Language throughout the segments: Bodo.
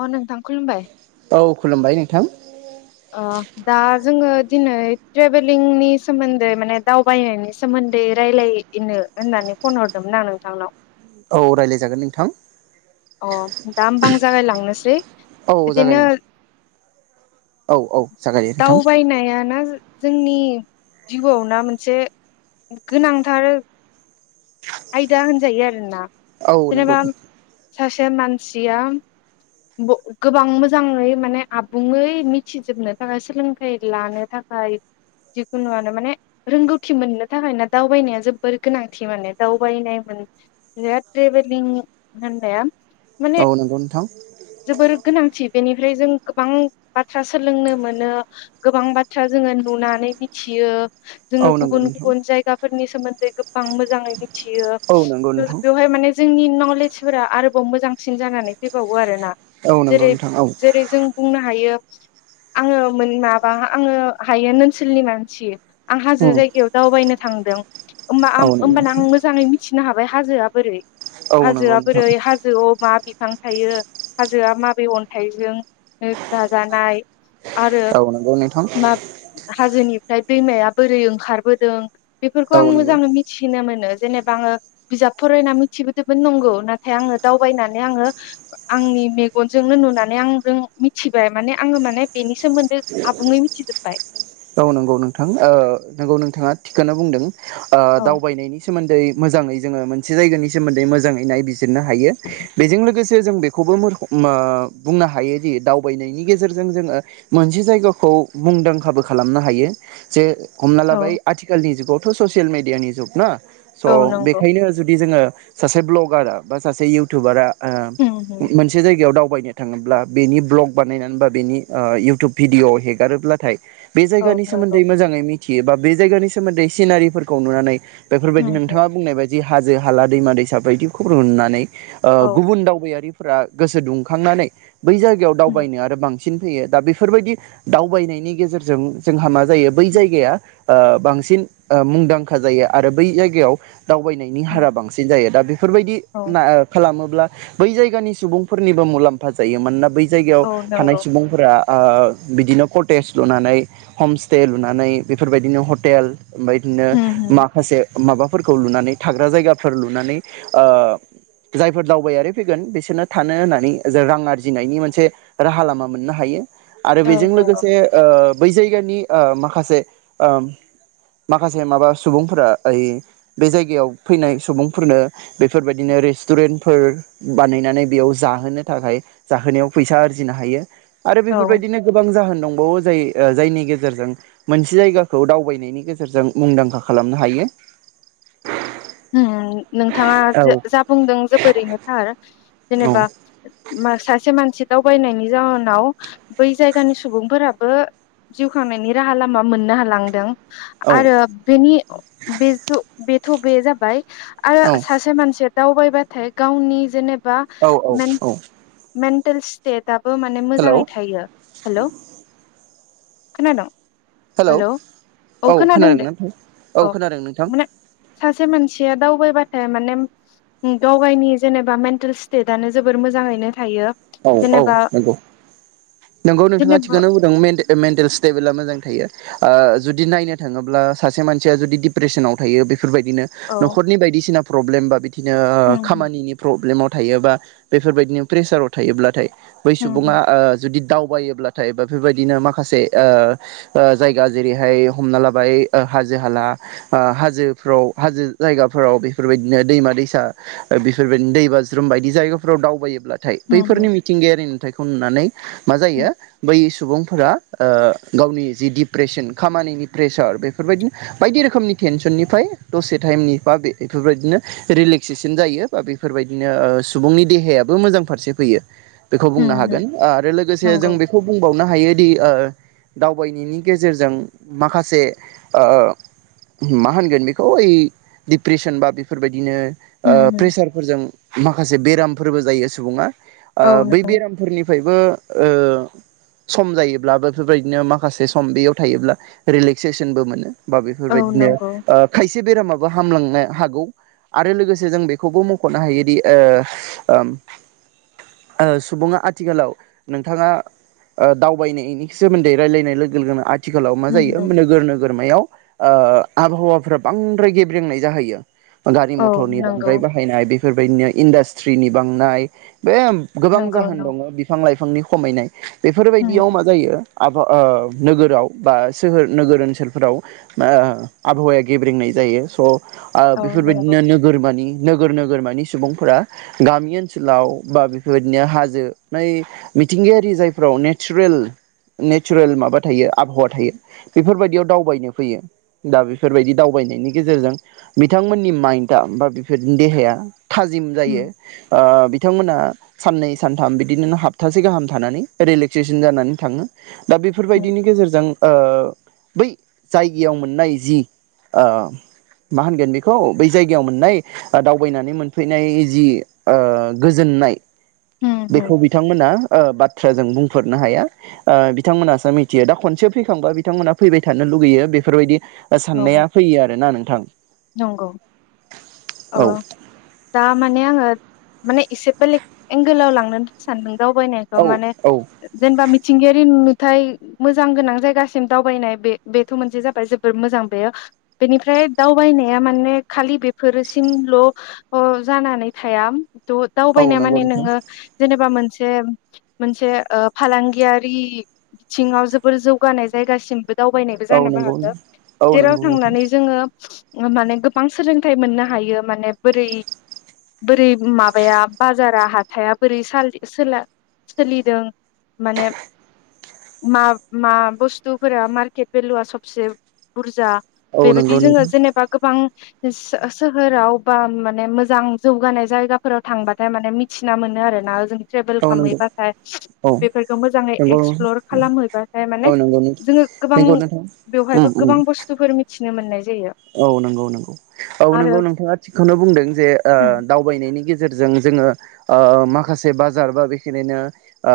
अ नोंथां खुलुमबाय औ खुलुमबाय नोंथां। अ दा जोङो दिनै ट्रेभेलिंनि सोमोन्दै माने दावबायनायनि सोमोन्दै रायलायनो होननानै फन हरदोंमोन आं नोंथांनाव औ रायज्लायजागोन नोंथां। अ दा होनबा‌ आं जागाय लांनोसै। औ जागाय बिदिनो नोंथां औ औ जागायो नोंथां दावबायनायना जोंनि जिउआव ना मोनसे गोनांथार आयदा होनजायो आरोना औ नंगौ ससे मानसिया गोबां मोजाङै माने आबुङै मिथिजोबनो थाखाय सोलोंथाइ लानो थाखाय जिखुनुआनो माने रोंगौथि मोननो थाखाय ना दावबायनाया जोबोर गोनांथि माने दावबायनाय होन जे ट्रेभेलिं होननाया औ माने नंगौ नोंथां जोबोर गोनांथि बेनिफ्राय जों गोबां बाथ्रा सोलोंनो मोनो गोबां बाथ्रा जोङो नुनानै मिथियो औ जोङो नंगौ गुबुन नोंथां गुबुन जायगाफोरनि सोमोन्दै गोबां मोजाङैनो औ [unintelligible] नंगौ नोंथां बेवहाय मानि जोंनि नलेजफोरा आरोबाव मोजांसिन जानानै फैबावो आरोना। औ नंगौ जेरै नोंथां औ जेरै जों बुंनो हायो आङो माबा आङो हायो ओनसोलनि मानसि आं हाजो जायगायाव दावबायनो थांदों। औ नंगौ होनोमबाना नोंथां आं मिथिनो हाबाय हाजोआ बोरै औ नंगौ हाजोआ नोंथां बोरै हाजोआव मा बिफां थायो हाजोआ माबे अन्थाइजों दाजानाय। आरो औ नंगौ नोंथां मा हाजोनि ओमफ्राय दैमाया बोरै ओंखारबोदों। बेफोरखौ औ आं नंगौ मोजाङै मिथिनो मोनो। जेनेबा आङो बिजाब फरायना मिथिबोदोंमोन नंगौ नाथाय आङो दावबायनानै आङो आंनि मेगनजोंनो नुनानै आंजों मिथिबाय माने आङो माने बेनि सोमोन्दै आबुङै मिथिजोब्बाय। औ नंगौ नोंथां नंगौ नोंथाङा थिखनो बुंदों। औ दावबायनायनि सोमोन्दै दै मोजाङै जोङो मोनसे जायगानि सोमोन्दै मोजाङै नायबिजिर नो हायो बेजों लोगोसे जों बेखौबो ओ बुंनो हायोदि दावबायनायनि गेजेरजों जोङो मोनसे जायगाखौ मुंदांखाबो खालामनो हायो जे हमना लाबाय औ आथिखालनि जुगाव थ ससियेल मिडियानि जुग ना। स औ नंगौ बेखायनो जुदि जोङो सासे भ्लगारा बा सासे इउटुबारा होम होम मोनसे जायगायाव दाव दावबायनो थाङोब्ला बेनि ब्लग बानायनानै बा बेनि इउटुब भिडिअ हेगारोब्लाथाय बे औ जायगानि नंगौ सोमोन्दै मोजाङै मि- मिथियो बा बे जायगानि सोमोन्दै सिनारिफोरखौ नुनानै बेफोरबायदि होम होम नोंथाङा बुंनाय बायदि हाजो हाला दैमा दैसा बायदिखौ नुनानै औ गुबुन दावबायारि फोरा गोसो दुंखांनानै बै जायगायाव होम दावबायनो आरो बांसिन बांसिन फैयो दा बेफोरबायदि दावबायनायनि गेजेरजों। जों जोंहा मा जायो बै जायगाया ओ बांसिन मुंदांखा जायो आरो बै जायगायाव दावबायनायनि होम हारा बांसिन जायो। दा बे बेफोरबायदि औ खालामो बै जायगानि सुबुंफोरनिबो मुलाम्फा जायो मानोना बै जायगायाव औ थानाय नंगौ सुबुंफोरा बिदिनो कटेज लुनानै। हमस्टे लुनानै बेफोरबायदिनो हटेल। ओमफ्राय बिदिनो होम होम माखासे माबाफोरखौ लुनानै थाग्रा जायगाफोर लुनानै जायफोर दावबायारि फैगोन बिसोरनो थानो होनानै रां आरजिनायनि मोनसे राहा लामा मोननो हायो। आरो औ बेजों नंगौ लोगोसे ओ बै जायगानि ओम माखासे ओ माखासे माखासे माबा सुबुंफोरा ओय बे जायगायाव फैनाय सुबुंफोरनो बेफोरबायदिनो रेस्टुरेन्टफोर बानायनानै बेयाव जाहोनो थाखाय जाहोनायाव फैसा आरजिनो हायो। आरो औ बेफोरबायदिनो गोबां जाहोन दंबावो जाय जायनि गेजेरजों मोनसे जायगाखौ दावबायनायनि गेजेरजों मुंदांखा खालामनो हायो। होम। नोंथाङा औ जा बुंदों जोबोरैनो थार औ जेनेबा सासे मानसि दावबायनायनि जााहोनाव बै जायगानि सुबुंफोराबो जिउ खांनायनि राहा लामा मोननो हालांदों। औ आरो बेनि बे बेथ बे जाबाय बाय। आरो सासे मानसिया दावबायबाथाय गावनि जेनेब बा औ औ मेन औ मेन टेल स्टेत। दाबो माने हेल' मोजाङै थायो हेल'। खोनादोंं? हेलौ औ खोनादों दे औ खोनादों नोंथां माने सासे मानसिया दावबायबाथ ए माने गाव गायनि जेनेबा मेन्टेल स्टेटआनो जोबोर मोजाङैनो थायो औ औ जेनेबा नंगौ नंगौ नोंथाङा जेनेबा थिखानो बुंदों मे-मेन्टेल स्टेबोला मोजां थायो ओह जुदि नायनो थाङोब्ला सासे मानसिया जुदि डिप्रेसनाव थायो बेफोरबायदिनो औ नखरनि बायदिसिना प्रब्लेम बा बिदि दिनो खामानिनि प्रब्लेमाव थायोबा बेफोरबायदिनो प्रेसाराव थायोब्लाथाय बै होम सुबुङा ओह जुदि दावबायोब्लाथाय बेफोरबायदिनो माखासे ओह ओह जायगा जेरैहाय हमना लाबाय ओ हाजो हाला ओह हाजोफ्राव हाजो जायगाफोराव बेफोरबायदिनो दैमा दैसा बेफोरबायदिनो दै बाज्रुम बायदि जायगाफोराव दावबायोब्ला होम बैफोरनि होम मिथिंगायारि नुथायखौ नुनानै मा जायो बै सुबुं फोरा ओह गावनि जि डिप्रेसन खामानिनि प्रेसार बेफोरबायदिनो बायदि रोखोमनि टेनसननिफ्राय दसे टाइमनि बा बे बेफोरबायदिनो रिलेक्सेसन जायो बा बेफोरबायदिनो ओह सुबुंनि देहायाबो मोजां फारसे फैयो। बेखौ बुंनो होम हागोन। होम ओ आरो लोगोसे नंगौ जों बेखौ बुंबावनो हायोदि ओ दावबायनायनि गेजेरजों माखासे ओ मा होनगोन बेखौ ओइ डिप्रेसन बा बेफोरबायदिनो ओ होम प्रेसारफोरजों माखासे बेरामफोरबो जायो सुबुङा। ओ बै होम बेरामफोरनिफ्रायबो ओ सम जायोब्ला बेफोरबायदिनो माखासे सम बेयाव थायोब्ला रिलेक्सेसनबो मोनो। बा औ बेफोरबायदिनो नंगौ ओ खायसे बेरामाबो हामलां नो हागौ। आरो लोगोसे जों बेखौबो मुंख'नो हायोदि ओ ओम ओह सुबुङा आथिखालाव नोंथाङा ओ दावबायनायनि सोमोन्दै रायज्लायनाय लोगो लोगोनो आ थिखालाव मा जायो नोगोर नोगोरमायाव ओह आबहावाफ्रा बांद्राय गेब्रेेंनाय जाहैयो। गारि औ मटरनि नंगौ बांद्राय बाहायनाय बे बेफोरबायदिनो इन्डासट्रिनि बांनाय बे गोबां जाहोन होम दङ बिफां लाइफांनि खमायनाय बेफोरबायदियाव मा होम जायो आबा ओ नोगोराव बा सोहोर नोगोर ओनसोलफोराव ओ आबहावाया गेब्रेंंनाय जायो। स' ओ औ नंगौ बेफोरबायदिनो नोगोरमानि नोगोर नोगोरमानि सुबुंफोरा गामि ओनसोलाव बा बेफोरबायदिनो हाजो नै मिथिंगायारि जायफोराव नेचारेल नेचारेल माबा थायो आबहावा थायो बेफोरबायदियाव दावबायनो फैयो। दा बेफोरबायदि दावबायनायनि गेजेरजों बिथांमोननि माइन्डआ बा बेफोरनि देहाया थाजिम नंगौ होम औ नंगौ जायो। होम ओ बिथांमोना सान्नै सान्थाम बिदिनो हाप्तासे गाहाम थानानै रिलेक्सेसन जानानै थाङो। दा होम बेफोरबायदिनि गेजेरजों ओ बै जायगायाव मोननाय जि ओ मा होनगोन बेखौ बै जायगायाव मोननाय दावबायनानै मोनफैनाय जि ओ गोजोननाय होम होम बेखौ बिथांमोना ओ बाद थ्राजों बुंफोरनो हाया ओ बिथांमोनासो मिथियो दा खनसे फैखांबा बिथांमोना फैबाय थानो लुगैयो बेफोरबायदि। औ साननाया फैयो आरोना नोंथां नंगौ अ औ दा माने आङो माने एसे बेलेग एंगोलाव लांनो सानदों। दावबायनायखौ औ माने औ ओ जेनेबा मिथ सिंगियारि नुथाय मोजां गोनां जायगासिम दावबायनाय बे बेथ' मोनसे जाबाय जोबोर मोजां बेयो बेनिफ्राय दाव दावबानाया माने खालि बेफोरसिमल' अ जानानै थाया। द औ दावबायनाया नंगौ माने नोंथां नोङो जेनेबा मोनस सेम मोनसे ओ फालांगियारि बिथिङाव जोबोर जौगानाय जायगासिमबो दावबायनायबो औ जानोबो नंगौ हागो औ जेराव नंगौ नोंथां थांनानै जोङो ओ माने गोबां सोलोंथाइ मोननो हायो माने बोरै बोरै माबाया बाजारा हाथाया बोरै सालि सोला सोलिदों माने मा मा बुस्थुफोरा मार्केट भेलुआ सबसे बुरजा औ बेबायदि नंगौ जोङो नोंथां। जेनेबा गोबां सो ओ सोहोराव बा माने मोजां जौगानाय जायगाफोराव थांबाथाय माने मिथिना मोनो आरोना जों। ट्रेभेल औ नंगौ खामहैबाथाय औ बेफोरखौ मोजाङै नंगौ एक्सप्लर खालामहैबाथाय माने औ नंगौ जोङो गोबां नंगौ नोंथां उम बेवहायबो उम गोबां बुस्थुफोर मिथ मिथिनो मोननाय जायो। औ नंगौ नंगौ औ नंगौ आरो नोंथाङा थिगखौनो बुंदों जे ओ दावबायनायनि गेजेर जेरजों जोङो ओ माखासे बाजार बा बेखिनिनो ओ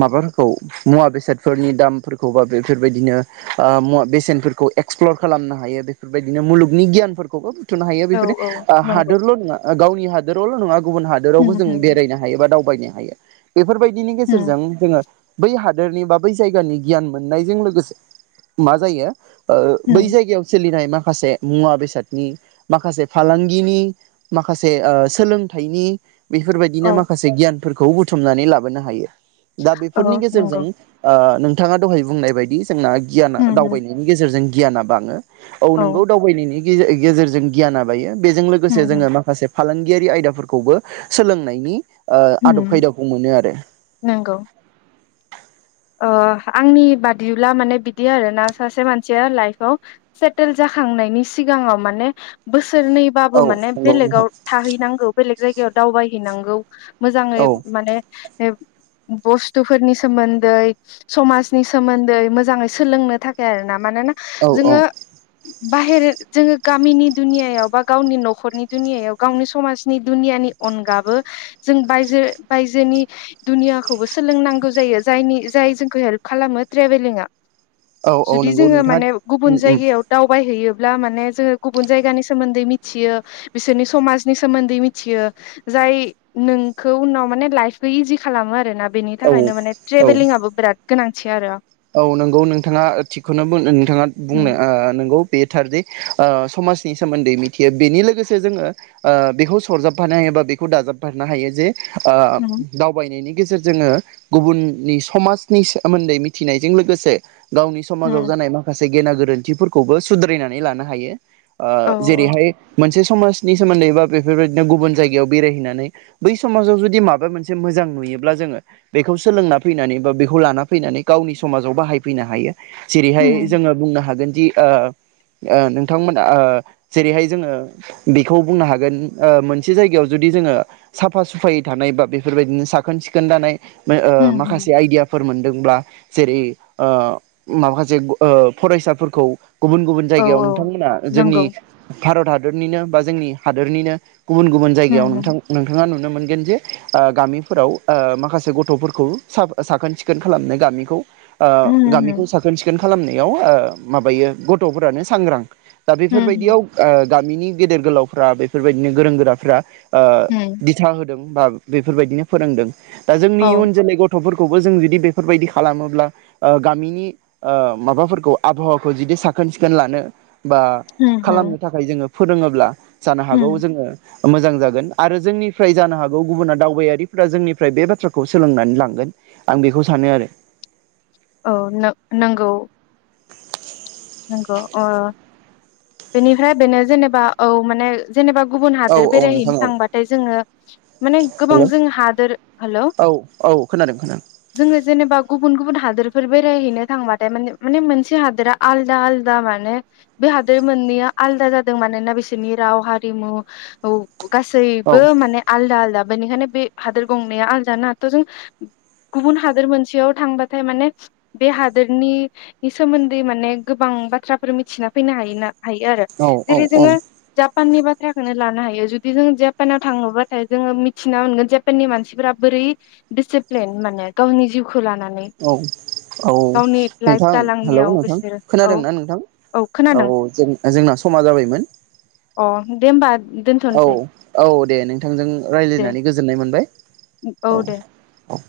माबाफोरखौ मुवा बेसादफोरनि दामफोरखौ बा बेफोरबायदिनो ओ मुवा बेसेनफोरखौ एक्सप्लर खालामनो हायो बे बेफोरबायदिनो मुलुगनि गियानफोरखौबो बुथुनो हायो औ बेफोरदि औ आ नंगौ हादोरल' नङा। आ गावनि हादोरावल' नङा। गुबुन हादोरावबो जों बेरायनो हायो बा दाव थगायनो हायो। बेफोरबायदिनि गेजेरजों जोङो बै हादोरनि बा बै जायगानि गियान मोननायजों लोगोसे मा जायो ओ बै जायगायाव सोलि माखासे मुवा बेसादनि माखासे फालांगिनि माखासे ओ सोलोंथाइनि बेफोरबायदिनो औ माखासे गियान फोरखौ बुथुमनानै लाबोनो हायो। दा बेफोरनि औ गेजेरजों नंगौ ओ नों थाङा दहाय बुंनाय बायदिस जोंना गियाना दावबायनायनि गेजेरजों गियाना बाङो। औ नोंगौ दावबायनायनि। गेज-गेजेरजों गियाना बायो। बेजों लोगोसे जोङो माखासे। फालांगियारि आयदाफोरखौबो सोलोंनायनि। ओ आदब खायदाखौ मोनो आरो। नंगौ ओ आंनि बादिब्ला माने बिदि आरोना सासे मानसिया लाइफआव सेटेल जाखांनायनि सिगाङाव माने बोसोर। सोरनैबाबो औ माने नंगौ बेलेगाव नोंथां थाहैनांगौ बेलेग जाय। याव दावबायहैनांगौ। मोजाङै माने [inaudible] बुस्थुफोरनि सोमोन‌। न्दै समाजनि सोमोन्दै मोजाङै सोलोंनो थाखाय आरो ना। मानोना औ औ जोङो। बाहेर जोङो गामिनि दुनियायाव बा गावनि नखरनि दुनियायाव गावनि समाजनि दुनियानि अनगाबो जों बायजो बायजोनि दुनियाखौबो सोलोंनांगौ जायो। जायनि जाय जोंखौ हेल्प खालामो ट्रेभेलिंआ। औ औ जुदि नंगौ जोङो नोंथाङा माने उम गुबुन उम जायगायाव दावबायहैयो। ब्ला माने जोङो गुबुन जायगानि सोमोन्दै मिथियो बिसोरनि समाजनि सोमोन्दै मिथियो जाय नोंखौ उनाव माने लाइफखौ इजि खालामो आरो ना। बेनि औ थाखायनो माने। औ टेभेलिंआबो बिराद। गोनांथि आरो। औ नोंगौ नोंथाङा थिगखौनो बुंनो-नोंथाङा उम बुंनो ओ नोंगौ। बे थारदि ओ समाजनि सोमोन्दै मिथियो बेनि लोगोसे जोङो ओ बेखौ सरजाबफानो हायो बा बेखौ दाजाबफानो हायो जे। ओ उम दावबायनायनि। गेजेरजों जोङो गुबुननि समाजनि सोमोन्दै। थिनायजों लोगोसे। गावनि समाजाव उम जानाय माखासे। गेना गोरोन्थिफोरखौबो सुद्रायनानै लानो हायो। ओ औ जेरैहाय मोनसे । समाजनि सोमोन्दै बा बेफोरबायदिनो गुबुन जायगायाव बेरायहैनानै बै समाजाव जुदि माबा मोनसे मोजां नुयोब्ला जोङो बेखौ सोलोंना फैनानै बा बेखौ लाना फैनानै। गावनि समाजाव बाहायफैनो हायो। उम जेरैहाय जोङो बुंनो हागोन । दि-ओ ओ-नोंथांमोना-ओ जेरैहाय जोङो बेखौ बुंनो हागोन ओ- मोनसे जायगायाव जुदि जोङो साफा सुफायै थानाय बा बेफोरबायदिनो साखोन सिखोन थानाय। [inaudible] ओ उम माखासे आयदियाफोर मोन । दोंब्ला । जेरै ओ माखासे ओ फरायसाफोरखौ । गुबुन गुबुन औ जायगायाव औ नोंथांमोना जोंनि नंगौ । भारत हादरनिनो बा जोंनि हादोरनिनो गुबुन गुबुन होम जायगायाव होम नोंथां नोंथाङा नु नुनो मोनगोन जे ओ गामिफोराव ओ माखासे गथ'फोरखौ साफ ओ साखोन सिखोन खालामनो गामिखौ ओ उम होम होम गामिखौ साखोन सिखोन खालामनायाव ओ माबायो गथ'फोरानो सांग्रां दा होम बेफोरबायदियाव ओ गामिनि गेदेर गोलावफ्रा बेफोरबायदिनो गोरों गोराफ्रा ओ होम दिथा हो दों बा बेफोरबायदिनो फोरोंदों दा जोंनि औ इउन जोलै गथ'फोर खौबो जों जुदि बेफोरबायदि खालामो ब्ला ओ गामिनि ओ माबाफोरखौ आबहावाखौ जुदि साखोन सिखोन लानो बा होम होम खालामनो थाखाय जोङो फोरोङोब्ला जानो हागौ होम जोङो मोजां जागोन आरो जोंनिफ्राय जानो हागौ गुबुना दावबायारिफ्रा जोंनिफ्राय बे बाथ्राखौ सोलोंनानै लांगोन आं बेखौ सानो आरो औ नं-नंगौ नंगौ अ बेनिफ्राय बेनो जेनेबा औ माने जेनेबा गुबुन औ हादोर औ नोंथां बेरायहैनो औ थांबाथाय जोङो माने गोबां हेलौ जों हादोर हेल' औ औ खोनादों खोनादों जोङो जेनेबा गुबुन गुबुन हादोरफोर बे बेरायहैनो थांबाथाय माने माने मोनसे हादोरा आलदा आलदा माने बे हादोर मोननैया आलदा जादों मानोना बिसोरनि राव हारिमु औ गासैबो माने आलदा आलदा बेनिखायनो बे हादोर गंना आलदाना थ' जों गुबुन हादोर मोनसेयाव थांबाथाय माने बे हादोरनि सोमोन्दै माने गोबां बाथ्राफोर मिथिना फैनो हायोना हायो आरो औ जेरै औ जोङो जा पाननि बाथ्राखौनो लानो हायो जुदि जों जापानाव थाङोबाथाय जो मिथि मोनोगोन जे जापाननि मानसिफोरा बोरै दिसिफ्लेन माने गावनि जिउ औ औ गावनि लाइफ नोंथां हेल' दालांनायाव नोंथां बिसोरो औ खोनादोंना नोंथां औ औ जों जोंना समा जाबायमोन अ दे होमबा औ दोनथ'नोसै औ दे नोंथांजों दे रायज्लायनानै गोजोननाय मोनबाय औ औ